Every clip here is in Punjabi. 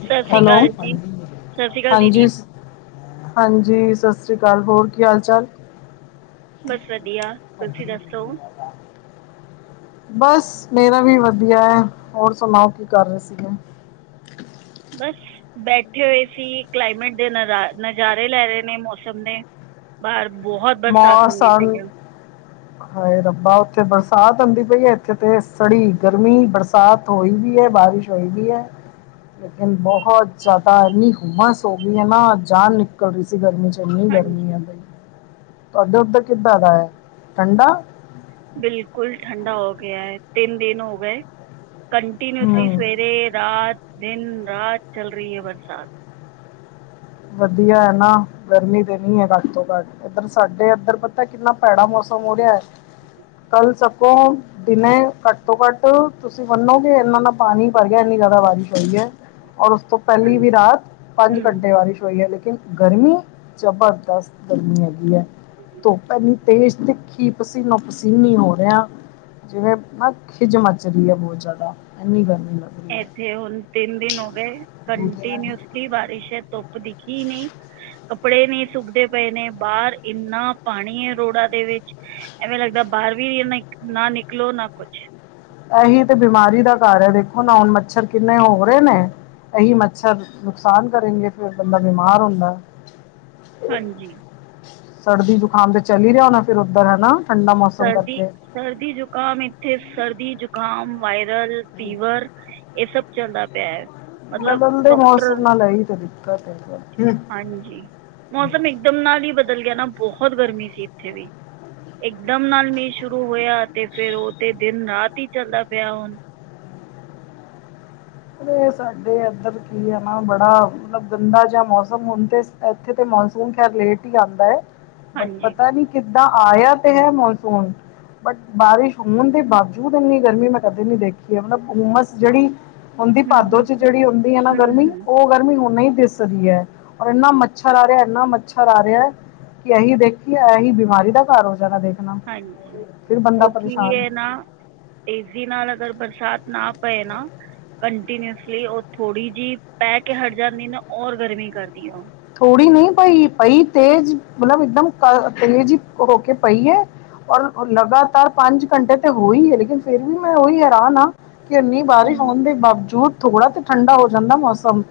ਸਤਿ ਸ਼੍ਰੀ ਹੈਲੋ ਅਕਾਲ ਜੀ ਸਤਿ ਸ਼੍ਰੀ ਅਕਾਲ ਦੀਦੀ ਹਾਂਜੀ ਹਾਂਜੀ ਸਤਿ ਸ੍ਰੀ ਅਕਾਲ ਹੋਰ ਕੀ ਹਾਲ ਚਾਲ ਬਸ ਵਧੀਆ ਤੁਸੀ ਦੱਸੋ ਬਸ ਮੇਰਾ ਵੀ ਵਧੀਐ ਹੋਰ ਸੁਨਾਓ ਕੀ ਕਰ ਰਹੇ ਸੀਗੇ ਬਸ ਬੈਠੇ ਹੋਏ ਸੀ। ਕਲਾਈਮੇਟ ਦੇ ਨਜ਼ਾ ਨਜ਼ਾਰੇ ਲੈ ਰਹੇ ਨੇ ਮੌਸਮ ਦੇ ਬਾਹਰ ਬਹੋਤ ਬਰਸਾਤ ਹੁੰਦੀ ਮੌਸਮ ਪਈ ਆ। ਹਾਏ ਰੱਬਾ ਉੱਥੇ ਬਰਸਾਤ ਹੁਂਦੀ ਪਈ ਏ ਇੱਥੇ ਤੇ ਸੜੀ ਗਰਮੀ ਬਰਸ ਰਾਤ ਹੋਈ ਵੀ ਐ। ਬਾਰਿਸ਼ ਹੋਈ ਵੀ ਐ। ਲੇਕਿਨ ਬਹੁਤ ਜ਼ਿਆਦਾ ਇੰਨੀ ਹੁਮਸ ਹੋ ਗਈ ਨਾ ਜਾਨ ਨ [unintelligible] ਸੀ ਗਰਮੀ ਚ' ਇੰਨੀ ਹਾਂਜੀ ਗਰਮੀ ਹੈ ਬਈ ਅੱਧੇ ਉੱਧਰ ਕਿੱਦਾਂ ਦਾ ਠੰਡਾ ਬਿਲਕੁਲ ਠੰਢਾ ਹੋ ਗਿਆ ਐ ਤਿੰਨ ਦਿਨ ਹੋ ਗਏ ਕੰਟੀਿਨਊਸਲੀ ਹਮ ਸਵੇਰੇ ਰਾਤ, ਦਿਨ, ਰਾਤ ਚੱਲ ਰਹੀ ਏ ਬਰਸਾਤ ਵਧੀਆ ਐ ਨਾ ਗਰਮੀ ਤੇ ਨੀ ਏ ਘੱਟ ਤੋਂ ਘੱਟ ਇੱਧਰ ਸਾਡੇ ਇੱਧਰ ਪਤਾ ਕਿੰਨਾ ਭੈੜਾ ਮੌਸਮ ਹੋ ਰਿਹੈ ਕੱਲ ਸਗੋਂ ਦਿਨੇ ਘੱਟ ਤੋਂ ਘੱਟ ਤੁਸੀਂ ਮੰਨੋ ਗੇ ਕਿ ਇਨਾਂ ਦਾ ਪਾਨੀ ਭਰ ਗਿਆ ਇੰਨੀ ਜ਼ਿਆਦਾ ਬਾਰਿਸ਼ ਹੋਈ ਏ। ਔਰ ਉਸ ਤੋਂ ਪਹਿਲੀ ਵੀ ਹਾਂਜੀ ਰਾਤ ਪੰਜ ਹੂੰ ਘੰਟੇ ਬਾਰੀਸ਼ ਏ ਲੇਕਿਨ ਗਰਮੀ ਜ਼ਬਰਦਸਤ ਗਰਮੀ ਹੈਗੀ ਏ। ਧੁੱਪ ਐਨੀ ਤੇਜ ਤਿੱਖੀ ਪਸੀਨੋ ਪਸੀਨੀ ਹੋ ਰਿਹਾ। ਜਿਵੇਂ ਨਾ ਖਿਝ ਮੱਚ ਰਹੀ ਏ ਬਹੋਤ ਜ਼ਿਆਦਾ ਐਨੀ ਗਰਮੀ ਅ ਐਥੇ ਹੁਨ ਤਿੰਨ ਦਿਨ ਹੋ ਗਏ ਕੰਟੀਨਿਊਸਲੀ ਬਾਰਿਸ਼ ਏ ਤੁਪ ਦੇਖੀ ਹੀ ਨਹੀਂ ਪੜੇ ਨੀ ਸੁੱਕਦੇ ਪਏ ਨੇ ਬਾਹਰ ਇੰਨਾ ਪਾਣੀ ਏ ਰੋੜਾਂ ਦੇ ਵਿੱਚ ਐਵੇਂ ਲੱਗਦਾ ਬਾਰਵੀ ਨਾ ਨਾ ਨਿਕਲੋ ਨਾ ਕੁਛ ਐਹੀ ਤੇ ਬਿਮਾਰੀ ਦਾ ਘਰ ਏ ਦੇਖੋ ਨਾ ਹੁਨ ਮੱਛਰ ਕਿੰਨੇ ਹੋ ਰਹੇ ਨੇ ਇਹੀ ਮੱਛਰ ਨੁਕਸਾਨ ਕਰੇਗੇ ਫਿਰ ਬੰਦਾ ਬਿਮਾਰ ਹੁੰਦੈ। ਹਾਂਜੀ। ਸੜਦੀ ਜੁਕਾਮ ਤੇ ਚੱਲ ਰਿਹਾ ਹੋਨਾ ਫਿਰ ਓਧਰ ਹਨਾ ਸਰਦੀ ਸਰਦੀ ਜ਼ੁਕਾਮ ਇੱਥੇ ਸਰਦੀ ਜ਼ੁਕਾਮ, ਵਾਇਰਲ, ਫੀਵਰ ਇਹ ਸਭ ਚੱਲਦਾ ਪਿਆ ਹੈ। ਮਤਲਬ ਬਦਲਦੇ ਮੌਸਮ ਡਾਕਟਰ ਨਾਲ ਇਹੀ ਤਾਂ ਦਿੱਕਤ ਏ। ਹਾਂਜੀ ਮੌਸਮ ਇਕਦਮ ਨਾਲ ਹੀ ਬਦਲ ਗਿਆ ਨਾ ਬਹੋਤ ਗਰਮੀ ਸੀ ਇੱਥੇ ਵੀ ਇਕਦਮ ਨਾਲ ਮੀਂਹ ਸ਼ੁਰੂ ਹੋਇਆ ਤੇ ਫੇਰ ਉਹ ਤੇ ਦਿਨ ਰਾਤ ਹੀ ਚੱਲਦਾ ਪਿਆ ਹੁਨ ਸਾਡੇ ਇੱਧਰ ਕੀ ਹੈ ਨਾ ਬੜਾ ਮਤਲਬ ਗੰਦਾ ਜਿਹਾ ਮੌਸਮ ਹਨ ਤੇ ਇੱਥੇ ਤੇ ਮੌਨਸੂਨ ਖੈਰ ਲੇਟ ਹੀ ਆਂਦਾ ਏ ਬਟ ਹਾਂਜੀ ਪਤਾ ਨੀ ਕਿੱਦਾ ਆਇਆ ਤੇ ਹੈ ਮੌਨਸੂਨ ਬਟ ਬਾਰਿਸ਼ ਹੋਨ ਦੇ ਬਾਵਜੂਦ ਇੰਨੀ ਗਰਮੀ ਮੈਂ ਕਦੇ ਨੀ ਦੇਖੀ ਏ ਮਤਲਬ ਉਮਸ ਜਿਹੜੀ ਹੁੰਦੀ ਹੂੰ ਭਾਦੋ ਹੂੰ ਚ ਜਿਹੜੀ ਹੁੰਦੀ ਆ ਨਾ ਹੂੰ ਹੂੰ ਗਰਮੀ ਹੂੰ ਓਹ ਗਰਮੀ ਹੁਨ ਹੀ ਦਿਸਰੀ ਐ ਔਰ ਇੰਨਾ ਮੱਛਰ ਆ ਰਿਹਾ ਇੰਨਾ ਮੱਛਰ ਆ ਰਿਹਾ ਕਿ ਐਹੀ ਦੇਖੀਏ ਐਹੀ ਬਿਮਾਰੀ ਦਾ ਘਰ ਹੋ ਜਾਨਾ ਦੇਖਨਾ ਹਾਂਜੀ ਫਿਰ ਬੰਦਾ ਪਰੇਸ਼ਾਨ ਏਸੀ ਨਾਲ ਅਗਰ ਬਰਸਾਤ ਨਾ ਪਏ ਨਾ ਕੰਟੀਨਿਊਸਲੀ ਓਹ ਥੋੜੀ ਜਿ ਪੈ ਕੇ ਹਟ ਜਾਂਦੀ ਨਾ ਔਰ ਗਰਮੀ ਕਰਦੀ ਓਹ ਥੋੜ੍ਹੀ ਨਹੀਂ ਪਈ ਪਈ ਤੇਜ਼ ਮਤਲਬ ਇਕਦਮ ਤੇਜ਼ ਹੀ ਹੋ ਕੇ ਪਈ ਏ ਔਰ ਲਗਾਤਾਰ ਪੰਜ ਘੰਟੇ ਤੇ ਹੋਹੀ ਹੈ ਲੇਕਿਨ ਫੇਰ ਵੀ ਮੈਂ ਉਹੀ ਹੈਰਾਨ ਹਾਂ ਕਿ ਐਨੀ ਬਾਰਿਸ਼ ਹੂੰ ਹੋਨ ਦੇ ਬਾਵਜੂਦ ਥੋੜਾ ਤੇ ਠੰਡਾ ਹੋ ਜਾਂਦਾ ਮੌਸਮ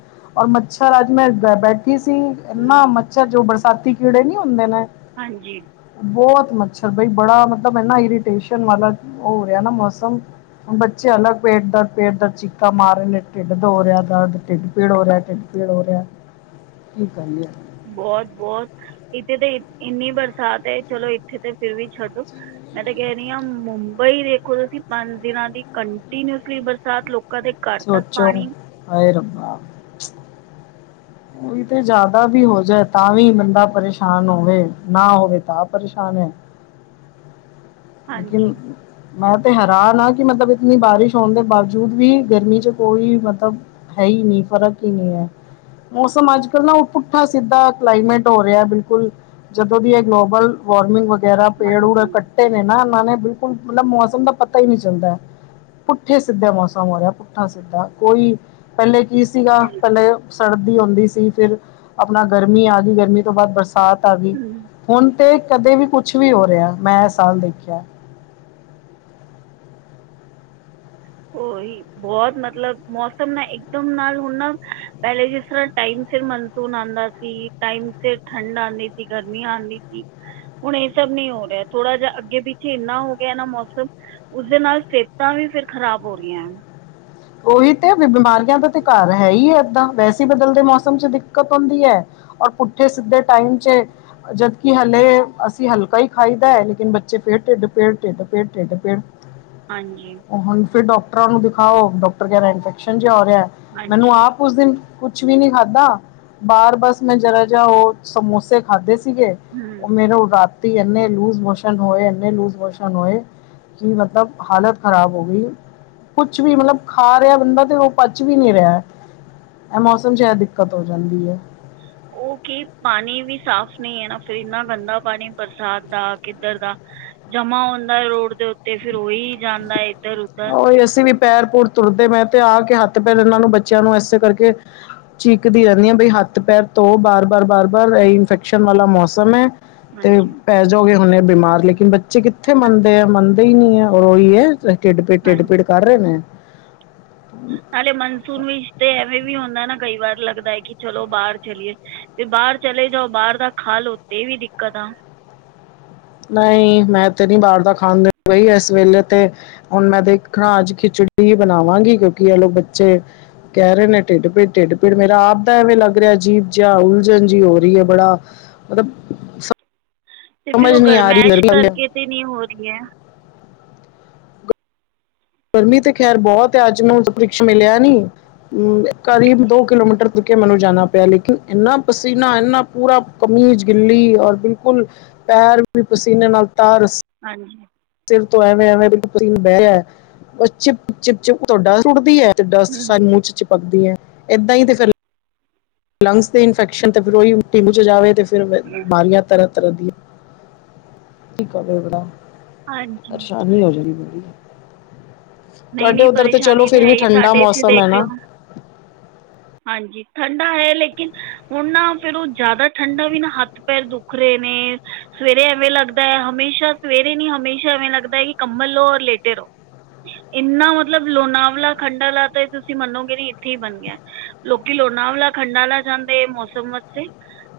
ਔਰ ਮੱਛਰ ਅੱਜ ਮੈਂ ਬੈਠੀ ਸੀ ਐਨਾ ਹੂੰ, ਮ ਅੱਛਾ ਜੋ ਬਰਸਾਤੀ ਕੀੜੇ ਨੀ ਹੁੰਦੇ ਨੇ ਹਾਂਜੀ। ਬਹੋਤ ਮੱਛਰ ਬਈ ਬੜਾ ਮਤਲਬ ਇਨਾਂ ਇਰੀਟੇਸ਼ਨ ਵਾਲਾ ਓਹ ਹੋ ਰਿਹਾ ਨਾ ਮੌਸਮ। ਬੱਚੇ ਅਲੱਗ ਪੇਟ ਦਰਦ ਪੇਟ ਦਰਦ ਚੀਕਾ ਮਾਰ ਨੇ ਢਿੱਡ ਦੋ ਰਿਹਾ ਦਰਦ ਢਿੱਡ ਪੀੜ ਹੋ ਰਿਹਾ ਢਿੱਡ। ਪੀੜ ਹੋ ਰਿਹਾ ਐ। ਕੀ ਕਹਿੰ ਆ। ਬਹੋਤ ਬਹੋਤ ਇੱਥੇ ਤੇ ਇੰਨੀ ਬਰਸਾਤ ਏ ਚਲੋ ਇੱਥੇ ਤੇ ਫਿਰ ਵੀ ਛੱਡੋ। ਮੈਂ ਤਾਂ ਕਹਿ ਰਹੀ ਹਾਂ ਮੁੰਬਈ ਦੇਖੋ ਤੁਸੀਂ ਪੰਜ ਦਿਨਾਂ ਦੀ ਕੰਟੀਨਿਊਸਲੀ ਬਰਸਾਤ ਲੋ ਸੋਚੋ ਹਾਏ ਰੱਬਾ। ਓਈ ਤੇ ਜ਼ਿਆਦਾ ਵੀ ਹੋ ਜਾਏ ਤਾਂ ਵੀ ਬੰਦਾ ਪਰੇਸ਼ਾਨ ਹੋਵੇ ਨਾ ਹੋਵੇ ਤਾਂ ਪਰੇਸ਼ਾਨ ਹੈ ਲੇਕਿਨ ਹਾਂਜੀ ਮੈਂ ਤੇ ਹੈਰਾਨ ਹਾਂ ਕਿ ਮਤਬ ਇਤਨੀ ਬਾਰਿਸ਼ ਹੋਣ ਦੇ ਬਾਵਜੂਦ ਵੀ ਗਰਮੀ 'ਚ ਕੋਈ ਮਤਬ ਹੈ ਨਹੀਂ ਫਰਕ ਹੀ ਨਹੀਂ ਹੈ। ਮੌਸਮ ਅੱਜ ਕੱਲ੍ਹ ਨਾ ਪੁੱਠਾ ਸਿੱਧਾ ਕਲਾਈਮੇਟ ਹੋ ਰਿਹਾ ਹੈ ਬਿਲਕੁਲ ਜਦੋਂ ਵੀ ਇਹ ਗਲੋਬਲ। ਵਾਰਮਿੰਗ ਵਗੈਰਾ ਪੇੜ ਊੜ ਹਾਂਜੀ ਕੱਟੇ ਨੇ ਨਾ ਇਹਨਾਂ ਨੇ ਬਿਲਕੁਲ ਮਤਲਬ [unintelligible] ਮੌਸਮ ਦਾ ਪਤਾ ਹੀ ਨਹੀਂ ਚੱਲਦਾ ਐ ਪੁੱਠੇ ਸਿੱਧੇ ਮੌਸਮ ਹੋ ਰਿਹਾ ਪੁੱਠਾ ਸਿੱਧਾ ਕੋਈ ਪਹਿਲੇ ਕੀ ਸੀਗਾ ਪਹਿਲੇ ਸਰਦੀ ਹੁੰਦੀ ਸੀ ਫਿਰ ਆਪਣਾ ਗਰਮੀ ਆ ਗੀ ਗਰਮੀ ਤੋਂ ਬਾਅਦ ਬਰਸਾਤ ਆ ਗੀ ਹੂੰ ਹੁਣ ਤੇ ਕਦੇ ਵੀ ਕੁਛ ਵੀ ਹੋ ਰਿਹਾ ਆ ਮੈਂ ਆਹ ਸਾਲ ਦੇਖਿਆ। ਉਹੀ। ਬਹੁਤ ਮਤਲਬ ਮੌਸਮ ਨਾ ਇਕਦਮ ਨਾਲ ਹੁਣ ਨਾ ਪਹਿਲੇ ਜਿਸ ਤਰ੍ਹਾਂ ਟਾਈਮ ਸਿਰ ਮਨ ਸੂਨ ਆਂਦਾ ਸੀ ਟਾਈਮ ਤੇ ਠੰਡ ਆਂਦੀ ਸੀ ਗਰਮੀਆਂ ਆਂਦੀ ਸੀ ਹੁਣ ਇਹ ਸਭ ਨੀ ਹੋ ਰਿਹਾ ਥੋੜਾ ਜਿਹਾ ਅੱਗੇ ਪਿੱਛੇ ਇੰਨਾ ਹੋ ਗਿਆ ਨਾ ਮੌਸਮ ਉਸਦੇ ਨਾਲ ਸਿਹਤਾਂ ਵੀ ਫਿਰ ਖ਼ਰਾਬ ਹੋ ਰਹੀਆਂ ਉਹੀ ਤੇ ਬਿਮਾਰੀਆਂ ਦਾ ਤਾਂ ਘਰ ਹੈ ਹੀ ਹੈ ਏਦਾਂ ਵੈਸੇ ਬਦਲਦੇ ਮੌਸਮ 'ਚ ਦਿੱਕਤ ਆਉਂਦੀ ਐ ਔਰ ਪੁੱਠੇ ਸਿੱਧੇ ਟਾਈਮ ਚੇ ਜਦਕਿ ਹਲੇ ਅਸੀਂ ਹਲਕਾ ਹੀ ਖਾਈਦਾ ਐ ਲੇਕਿਨ ਬੱਚੇ ਫੇਰ ਢਿੱਡ ਪੇੜ ਢਿੱਡ ਪੇੜ ਢਿੱਡ ਪੇੜ। ਹੂੰ। [inaudible] ਹਾਂਜੀ। ਹੁਣ ਫਿਰ ਡਾਕਟਰਾਂ ਨੂੰ ਦਿਖਾਓ ਡਾਕਟਰ ਕਹਿ ਰਿਹਾ ਇਨਫੈਕਸ਼ਨ ਜਿਹਾ ਹੋ ਰਿਹਾ ਮੈਨੂੰ ਹਾਂਜੀ ਆਪ ਉਸ ਦਿਨ ਕੁਛ ਵੀ ਨੀ ਖਾਧਾ ਬਾਹਰ ਬਸ ਮੈਂ ਜਰਾ ਜਿਹਾ ਉਹ ਸਮੋਸੇ ਖਾਧੇ ਸ ਸੀਗੇ ਉਹ ਮੇਰੇ ਉ ਰਾਤੀ ਇੰਨੇ ਲੂਜ ਮੋਸ਼ਨ ਹੋਏ ਇੰਨੇ ਲੂਜ ਮੋਸ਼ਨ ਹੋਏ ਕਿ ਮਤਬ ਹਾਲਤ ਖ਼ਰਾਬ ਹੋ ਗਈ ਕੁਛ ਵੀ ਮਲਬ ਖਾ ਰਿਹਾ ਬੰਦਾ ਤੇ ਉਹ ਪਚ ਵੀ ਨਹੀਂ ਰਿਹਾ ਐ ਇਹ ਮੌਸਮ 'ਚ ਇਹ ਦਿੱਕਤ ਹੋ ਜਾਂਦੀ ਐ ਉਹ ਕੀ ਪਾਣੀ ਵੀ ਸਾਫ਼ ਨਹੀਂ ਹੈ ਨਾ ਫਿਰ ਇੰਨਾ ਗੰਦਾ ਪਾਣੀ ਬਰਸਾਤ ਦਾ ਕਿੱਧਰ ਦਾ। ਜਮਾ ਹੁੰਦਾ ਰੋਡ ਦੇ ਉੱਤੇ ਫੇਰ ਉਹੀ ਜਾਂਦਾ ਐ ਹਾਂ ਉਹੀ ਅਸੀਂ ਵੀ ਪੈਰ ਪੁਰ ਧੋਤੇ ਮੈਂ [unintelligible] ਤੇ ਆ ਕੇ ਹੱਥ ਪੈਰ ਇਹਨਾਂ ਨੂੰ ਬੱਚਿਆਂ ਨੂੰ ਇਸੇ ਕਰਕੇ। ਚੀਕਦੀ ਰਹਿੰਨੀ ਆਂ ਬਈ ਹੱਥ ਪੈਰ ਧੋ ਬਾਰ ਬਾਰ ਬਾਰ ਬਾਰ ਇਹ ਇਨਫੈਕਸ਼ਨ ਵਾਲਾ ਮੌਸਮ ਐ ਤੇ। ਹਾਂਜੀ ਪੈ ਜਾਓਗੇ ਹੁਣੇ ਬਿਮਾਰ ਲੇਕਿਨ ਬੱਚੇ ਕਿੱਥੇ ਮੰਨਦੇ ਆ ਮੰਨਦੇ ਹੀ ਨਹੀਂ ਹੈ ਔਰ ਉਹੀ ਹੈ। ਢਿੱਡ ਪੀੜ ਢਿੱਡ ਹਾਂਜੀ ਪੀੜ ਕਰ ਰਹੇ ਨੇ। ਨਾਲੇ ਮਨਸੂਨ ਵਿੱਚ ਤੇ ਐਵੇਂ ਵੀ ਹੁੰਦਾ ਨਾ ਕਈ ਵਾਰ ਲੱਗਦਾ ਹੈ ਕਿ ਚਲੋ ਬਾਹਰ ਚਲੀਏ। ਤੇ ਬਾਹਰ ਚਲੇ ਜਾਓ ਬਾਹਰ ਦਾ ਖਾਲਓ ਤੇ ਇਹ ਵੀ ਦਿੱਕਤ ਆ। ਨਹੀਂ ਮੈਂ ਤੇ ਨੀ ਬਾਹਰ ਦਾ ਖਾਂਦੀ ਬਈ ਇਸ ਵੇਲੇ ਤੇ। ਹੁਣ ਮੈਂ ਦੇਖਾਂ ਅੱਜ ਖਿਚੜੀ ਬਣਾਵਾਂਗੀ ਕਿਉਂਕਿ ਇਹਲੋ ਬੱਚੇ ਕਹਿ ਰਹੇ ਨੇ ਢਿੱਡ ਪੀੜ ਢਿੱਡ ਪੀੜ ਮੇਰਾ ਆਪਦਾ ਐਵੇਂ ਲੱਗ ਰਿਹਾ ਅਜੀਬ ਜਿਹਾ ਉਲਝਣ ਜਿਹੀ ਹੋ ਰਹੀ ਹੈ ਬੜਾ। ਮਤਬ ਤੇ ਫਿਰ ਉਹ ਗਰਮੈਸ਼ ਕਰਕੇ ਤੇ ਨੀ ਹੋ ਰਹੀ ਐ ਗਰਮੀ ਤੇ ਖੈਰ ਬਹੁਤ ਅੱਜ ਮੈਨੂੰ [unintelligible] ਪ੍ਰਿੰਕਸ ਮਿਲਿਆ ਨੀ। ਹੂੰ ਕਰੀਬ ਦੋ ਕਿਲੋਮੀਟਰ ਤੁਰਕੇ ਮੈਨੂੰ ਜਾਣਾ ਪਿਆ ਲੇਕਿਨ ਇੰਨਾ ਪਸੀਨਾ ਇੰਨਾ ਪੂਰਾ ਕਮੀਜ਼ ਗਿੱਲੀ ਔਰ ਬਿਲਕੁਲ ਪੈਰ ਵੀ ਪਸੀਨੇ ਨਾਲ ਤਰ ਸ ਹਾਂਜੀ। ਸਿਰ ਤੋਂ ਐਵੇਂ, ਐਵੇਂ ਬਿਲਕੁ ਪਸੀਨ ਹੂੰਦੀ ਏ, [unintelligible] ਔਰ ਚਿਪ, ਚਿਪ, ਚਿਪ ਤੋਡਾ ਸੁਟਦੀ ਐ [unintelligible] ਤੇ ਡੱਸਟ ਸਾਰੀ ਹੂੰ, ਮੂੰਹ ਚ ਚਿਪਕਦੀ ਐ, ਏਦਾਂ ਈ ਤੇ ਫੇਰ ਲੰਗਸ ਤੇ ਇਨਫੈਕਸ਼ਨ ਤੇ ਫਿਰ ਓਹੀ [unintelligible] ਢਿੱਡ ਚ ਜਾਵੇ ਫੇਰ ਬਿਮਾਰੀਆਂ ਤਰਨ ਹਾਂਜੀ [unintelligible] ਨਹੀਂ ਤੂਆਡੇ ਨਹੀਂ ਉਧਰ ਤੇ ਚਲੋ ਪਰੇਸ਼ਾਨੀ ਤਾਂ ਫਿਰ ਹੈ ਵੀ ਹੀ ਠੰਡਾ ਸਾਡੇ ਇੱਥੇ ਮੌਸਮ ਐ ਦੇਖ ਨਾ? ਲਓ ਹਾਂਜੀ, ਠੰਡਾ ਹੈ ਲੇਕਿਨ ਹੁਣ ਨਾ ਫੇਰ ਓ ਜਾਦਾ ਠੰਡਾ ਵੀ ਨਾ ਹੱਥ ਪੈਰ ਦੁਖ ਰਏ ਨੇ ਸਵੇਰੇ ਐਵੇਂ ਲਗਦੈ ਹਮੇਸ਼ਾ ਸਵੇਰੇ ਨੀਂ, ਹਮੇਸ਼ਾ ਐਵੇਂ ਲਗਦੈ ਕਿ ਕੰਬਲ ਲੋ ਔਰ ਲੇਟੇ ਰਓ ਇੰਨਾ ਮਤਲਬ ਲੋਨਾਵਲਾਂ, ਖੰਡਾਲਾ ਤਾਂ ਤੂਸੀ ਮਨੋਗੇ ਨੀਂ ਇੱਥੇ ਈ ਬਨ ਗਿਆ। ਲੋਕੀ ਲੋਨਾਵਲਾਂ ਖੰਡਾਲਾ ਜਾਂਦੇ ਇਹ ਮੌਸਮ ਵਾਸਤੇ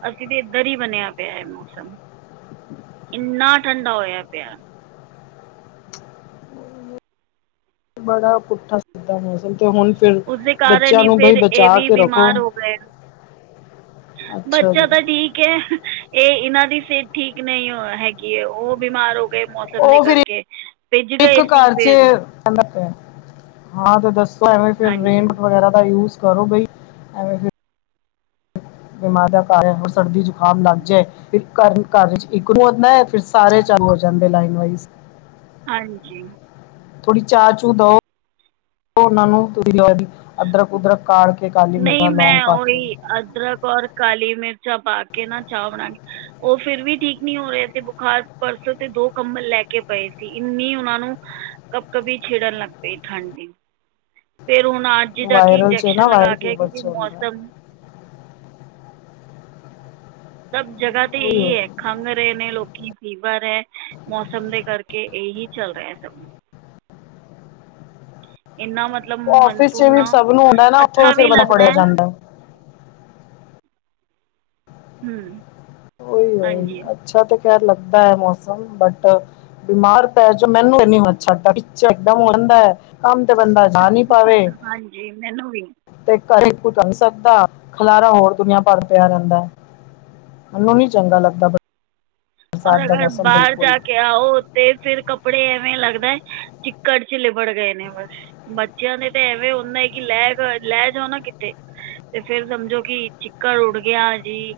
ਅਸੀ ਤੇ ਇਧੱਰ ਈ ਬਨਿਆ ਪੇਐ ਮੌਸਮ, ਇੰਨਾ ਠੰਡਾ ਹੋਆ ਪੇਆ। ਬੜਾ ਪੁੱਠਾ ਸਿਧਾ ਮੌਸਮ ਤੇ ਹੁਣ ਫਿਰ ਉਸਦੇ ਕਾਰਨ ਬੱਚਿਆਂ ਈ ਨੂੰ ਬਈ ਫੇਰ ਏ ਬਚਾ ਵੀ ਕੇ ਰੱਖੋ ਬਿਮਾਰ ਹੋ ਗਏ। ਅੱਛਾ ਬੱਚਾ ਜੀ ਤਾ ਠੀਕ ਐ ਏ ਏਨਾਂ ਦੀ ਸੇਤ ਠੀਕ ਨਈਂ ਅ ਹੈਗੀ ਏ, ਓ ਬੀਮਾਰੋ ਬੇਮੌਸਮ ਦੇ ਉਹ ਫਿਰ ਕਰਕੇ, ਭਿੱਜ ਇੱਕ ਗਏ ਸੀ ਘਰ 'ਚ ਫੇਰ [unintelligible] ਤੇ ਦੱਸੋ ਐਵੇ ਫੇਰ ਹਾਂਜੀ ਰੇਨ ਵਗੈਰਾ ਦਾ ਯੂਜ਼ ਕਰੋ ਬਈ। ਐਂਵੇ ਫਿ ਬਿਮਾਰ ਦਾ ਘਾਰ ਏ, ਹੋਰ ਸਰਦੀ ਜੁਖਾਮ ਲਗ ਜੇ ਇਕ ਘਾਰ, ਘਾਰਇਚ ਇੱਕ ਨੂ ਹੋਂਦੈ, ਫਿਰ ਸਾਰੇ ਚਾਲੂ ਹੋ ਜਾਂਦੇ ਲਾਈਨ ਵਾਈਜ਼ ਹਾਂਜੀ। ਥੋੜੀ ਚਾਅ ਚੂ ਦਓ, ਓਨਾਂ ਨੂੰ [unintelligible] ਅਦਰਕ, ਉਦਰਕ ਕਾੜ ਕੇ [unintelligible] ਨਈਂ ਲੌਂਗ ਮੈਂ ਪਾ ਕੇ ਓਈ, ਅਦਰਕ ਔਰ ਕਾਲੀ ਮਿਰਚਾਂ ਪਾ ਕੇ ਨਾਂ ਚਾਅ ਬਨਾਈ ਓ ਫਿਰ ਵੀ ਠੀਕ ਨੀਂ ਹੋ ਰੇ ਤੇ ਬੁਖਾਰ, ਪਰਸੋਂ ਦੇ ਦੋ ਕੰਬਲ ਲੈ ਕੇ ਪਏ ਸੀ। ਇੰਨੀ ਉਨਾਂ ਨੂੰ ਕਪਕਪੀ ਛਿੜਨ ਲਗ ਪਈ ਠੰਡ ਦੀ [inaudible] ਫੇਰ ਹੁਣ ਅੱਜ ਦਾ ਕਿ ਵਾਇਰਲ 'ਚ ਨਾ ਇਨਜੈਕਸ਼ਨ ਲਗਾ ਵਾਇਰਲ ਕੇ, ਫੀਵਰ ਕਿਉਂਕਿ 'ਚ ਹੁੰਦਾ ਮੌਸਮ ਸਬ ਜਗਾ [unintelligible] ਖੰਘ ਰਏ ਨੇਂ ਲੋਕੀ, ਫੀਵਰ ਐ, ਮੌਸਮ ਦੇ ਕਰਕੇ ਏਹੀ ਚਲ ਰੇਆ ਸਬ ਇਨ੍ਹਾਂ ਮਤਲਬ ਆਫਿਸ 'ਚ ਮਨਸੂਨ ਵੀ ਨਾ, ਸਭ ਨੂੰ ਹੁੰਦਾ ਨਾ ਉੱਥੋਂ ਅੱਛਾ ਫਿਰ ਵੀ ਬੰਦਾ ਫੜਿਆ ਲਗਦੈ ਜਾਂਦਾ ਹੈ। ਹਂ, ਉਹੀ ਉਹੀ ਹਾਂਜੀ। ਅੱਛਾ ਤੇ ਖੈਰ ਲੱਗਦਾ ਏ ਮੌਸਮ ਬਟ [unintelligible] ਕੰਮ ਤੇ ਬੰਦਾ ਜਾ ਨੀਂ ਪਾਵੇ ਜੀ ਮੈਨੂ ਵੀ। ਤੇ ਘਰ [unintelligible] ਸਕਦਾ, ਖਲਾਰਾ ਹੋਰ ਦੁਨੀਆਂ ਭਰ ਪੇਆ ਰੇਂਦੈ ਮੈਂਨੂ ਨੀਂ ਚੰਗਾ ਲੱਗਦਾ ਬਰਸਾਤ ਔਰ ਦਾ ਅਗਰ ਮੌਸਮ ਬਾਰ ਬਿਲਕੁਲ ਜਾ ਕੇ ਆ ਓ ਤੇ ਫਿਰ ਕੱਪੜੇ ਐਵੇਂ ਲਗਦੈ, ਚਿਕੜ ਚ ਲਿਬੜ ਗਏ ਨੇਂ ਬਸ ਬੱਚੇਆਂ ਦੇ ਤੇ ਐਵੇ ਹੁਦੈ, ਕਿ ਲੈਗ, ਲੈਜਾਓ ਨਾ ਕਿਤੇ ਤੇ ਫੇਰ ਸਮਝੋ ਕਿ ਚਿਕੜ ਉਡ ਗੇਆ ਜੀ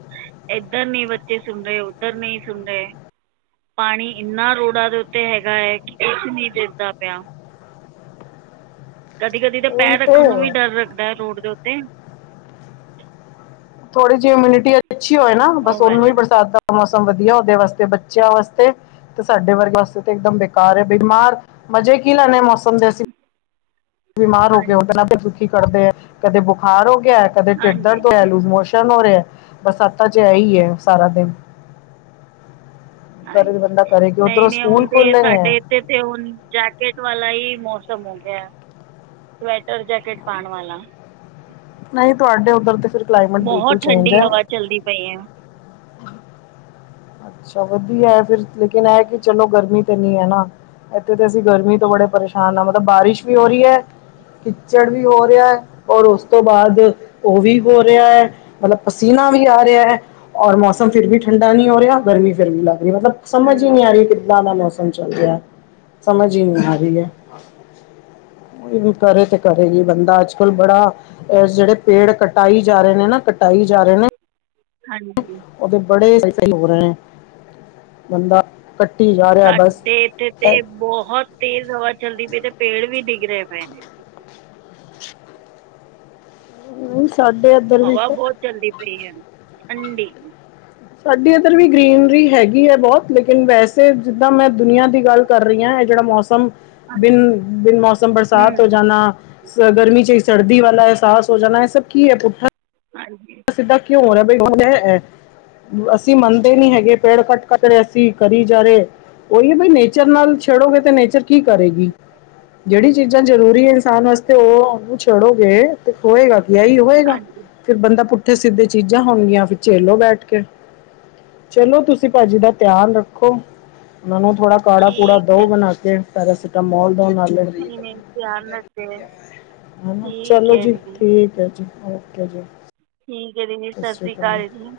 ਏਧਰ ਨੀਂ ਬੱਚੇ ਸੁਨ ਰਏ, ਉਧਰ ਨੀਂ ਸੁਨ ਰਏ, ਪਾਣੀ ਇਨ੍ਹਾਂ ਰੋੜਾਂ ਦੇ ਉਤੇ ਹੈਗਾਏ, ਕਿ ਕੁਛ ਨੀ ਦਿਸਦਾ ਪੇਆ ਕਦੀ-ਕਦੀ ਤੇ ਉਹੀ ਪੈਰ ਤੇ ਰੱਖਨ ਨੂੰ ਵੀ ਡਰ ਰਗਦੈ, ਰੋਡ ਦੇ ਉਤੇ ਥੋੜੀ ਜੀ ਇਮੁਨਿਟੀ ਅੱਛੀ ਹੋਏ ਨਾਂ, ਬਸ ਉਹ ਓਨੂੰ ਗੱਲ ਵੀ ਹੈ ਬਰਸਾਦਾ ਮੌਸਮ ਵਧੀਆ ਓਦੇ ਵਾਸਤੇ, ਬੱਚੇਆ ਵਾਸਤੇ ਤੇ ਸਾਡੇ ਵਰਗੇ ਆਸਤੇ ਤੇ ਇਕਦਮ ਬੇਕਾਰ ਏ ਬੀਮਾਰ, ਮਜੇ ਕੀ ਲੈਨੇ ਮੌਸਮ ਦੇ ਅਸੀਂ ਬੀਮਾਰ ਹੋ ਕੇ ਹਾਂਜੀ ਉਤਨਾਂ ਕੇ ਦੁਖੀ ਕਰਦੈ, ਕਦੇ ਬੁਖਾਰ ਹੋ ਗੇਆ ਕਦੇ ਟਿਡ ਹਾਂਜੀ ਦਰਦ ਏ, ਲੂਜ਼ਮੋਸ਼ਨ ਹੋ ਰੇਆ, ਬਰਸਾਤਾਂ ਚ ਇਹ ਈਏ ਸਾਰਾ ਦਿਨ। ਕਰੇ ਤੇ ਹਾਂਜੀ ਬੰਦਾ ਕਰੇ ਕਿ ਉੱਧਰੋਂ ਸਕੂਲ ਖੋਲਣ ਏਐ ਤੇ ਹੁਣ ਜੈਕੇਟ ਵਾਲਾ ਹੀ ਮੌਸਮ ਹੋ ਗਿਆ। ਸਵੈਟਰ ਜੈਕਟ ਪਉਣ ਵਾਲਾ ਨਹੀਂ ਤੁਹਾਡੇ ਉਧਰ ਤੇ ਫਿਰ ਕਲਾਈਮੇਟ ਬਹੁਤ ਬਿਲਕੁਲ ਚੇਂਜ ਠੰਡੀ ਹੈ ਹਵਾ ਚੱਲਦੀ ਪਈ ਐ। [unintelligible] ਅੱਛਾ ਵਧੀਆ ਹੈ ਫਿਰ ਲੇਕਿਨ ਇਹ ਕਿ ਚਲੋ ਗਰਮੀ ਤੇ ਨੀ ਹੈ ਨਾ ਇੱਥੇ ਤੇ ਅਸੀਂ ਗਰਮੀ ਤੋਂ ਬੜੇ ਪਰੇਸ਼ਾਨ ਹਾਂ ਮਤਲਬ ਬਾਰਿਸ਼ ਵੀ ਹੋ ਰਹੀ ਹੈ ਕਿੱਚੜ ਵੀ ਹੋ ਰਿਹਾ ਹੈ ਔਰ ਉਸ ਤੋਂ ਬਾਅਦ ਉਹ ਵੀ ਹੋ ਰਿਹਾ ਹੈ ਮਤਲਬ ਪਸੀਨਾ ਵੀ ਆ ਰਿਹਾ ਹੈ ਔਰ ਮੌਸਮ ਫਿਰ ਵੀ ਠੰਡਾ ਨਹੀਂ ਹੋ ਰਿਹਾ ਗਰਮੀ ਫਿਰਵੀ ਲੱਗ ਰਹੀ ਮਤਲਬ ਸਮਝ ਹੀ ਹਮ ਨਹੀਂ ਆ ਰਹੀ ਕਿੱਦਾਂ ਦਾ ਮੌਸਮ ਚੱਲ ਰਿਹਾ ਸਮਝ ਹੀ ਨਹੀਂ ਆ ਰਹੀ ਹੈ ਕਰੇ ਤੇ ਕਰੇਗੀ ਬੰਦਾ ਅੱਜ-ਕਲ ਬੜਾ ਜਿਹੜੇ ਪੇੜ ਕਟਾਈ ਜਾ ਰਹੇ ਨੇਂ ਨਾਂ, ਕਟਾਈ ਜਾ ਰਹੇ ਨੇਂ ਹਾਂਜੀ ਉਹਦੇ ਬੜੇ ਸਾਈਡ ਇਫੈਕਟ ਹੋ ਰਹੇ ਨੇ ਬੰਦਾ ਕੱਟੀ ਜਾ ਰਿਹਾ ਬਸ ਸਾਡੇ ਇੱਥੇ ਤਾਂ ਬਹੁਤ ਤੇਜ਼ ਹਵਾ ਚੱਲਦੀ ਪਈ ਤੇ ਪੇੜ ਵੀ ਡਿੱਗ ਰਹੇ ਨੇ ਹਮ ਸਾਡੇ ਇਧਰ ਹਵਾ ਬਹੁਤ ਚਲਦੀ ਪਈ ਹੈ ਠੰਡੀ ਸਾਡੀ ਇੱਧਰ ਵੀ ਗ੍ਰਰੀਨਰੀ ਹੈਗੀ ਹੈ ਬਹੁਤ ਲੇਕਿਨ ਵੈਸੇ ਜਿੱਦਾਂ ਮੈਂ ਦੁਨੀਆਂ ਦੀ ਗੱਲ ਕਰ ਰਹੀ ਹਾਂ ਇਹ ਜਿਹੜਾ ਮੌਸਮ ਸ ਹਾਂਜੀ ਬਿਨ-ਬਿਨ ਮੌਸਮ ਬਰਸਾਤ ਹੋ ਹਮ ਜਾਣਾ ਗਰਮੀ ਚਾਹੀ ਸਰਦੀ ਵਾਲਾ ਹੈ ਇਹਸਾਸ ਹੋ ਜਾਨਾ ਹੈ ਸਭ ਕੀ ਹੈ ਪੁੱਠਾ ਹਾਂਜੀ ਸਿੱਧਾ ਕਿਉਂ ਹੋ ਰਸਤਾ ਏ ਹੈ ਅਸੀਂ ਮੰਨਦੇ ਨੀ ਹੈਗੇ ਪੇੜ ਕੱਟ-ਕੱਟ ਰਹੇ ਅਸੀਂ ਕਰੀ ਜਾ ਰਹੇ ਉਹੀ ਹੈ ਬ ਨੇਚਰ ਨਾਲ ਸ਼ੇਡੋਗੇ ਤੇ ਨੇਚਰ ਕੀ ਕਰੇਗੀ ਜਿਹੜੀ ਚੀਜ਼ਾਂ ਜ਼ਰੂਰੀ ਹੈ ਇਨਸਾਨ ਵਾਸਤੇ ਉਹ ਉਹਨੂੰ ਛੇਡੋਗੇ ਹੋਏਗਾ ਕਿ ਆ ਹੀ ਹੋਏਗਾ ਹਾਂਜੀ ਫਿਰ ਬੰਦਾ ਪੁੱਠੇ ਸਿੱਧੇ ਚੀਜ਼ਾਂ ਹੋਣਗੀਆਂ ਫਿਰ ਝੇਲੋ ਬੈਠ ਕੇ ਚਲੋ ਤੁਸੀਂ ਭਾਜੀ ਦਾ ਧਿਆਨ ਰੱਖੋ ਮੈਨੂੰ ਥੋੜ੍ਹਾ ਕਾੜਾ ਪੂੜਾ ਠੀਕ ਹੈ ਦੋਹ ਬਣਾ ਕੇ ਪੈਰਾਸੀਟਾਮੋਲ ਦੋ ਨਾਲੇ ਨਹੀਂ ਨਹੀਂ ਧਿਆਨ ਰੱਖਦੇ ਹੈਨਾ ਠੀਕ ਚਲੋ ਹੈ ਜੀ ਦੀਦੀ ਠੀਕ ਹੈ ਜੀ ਓਕੇ ਜੀ ਠੀਕ ਹੈ ਦੀਦੀ ਸਤਿ ਸ਼੍ਰੀ ਅਕਾਲ ਜੀ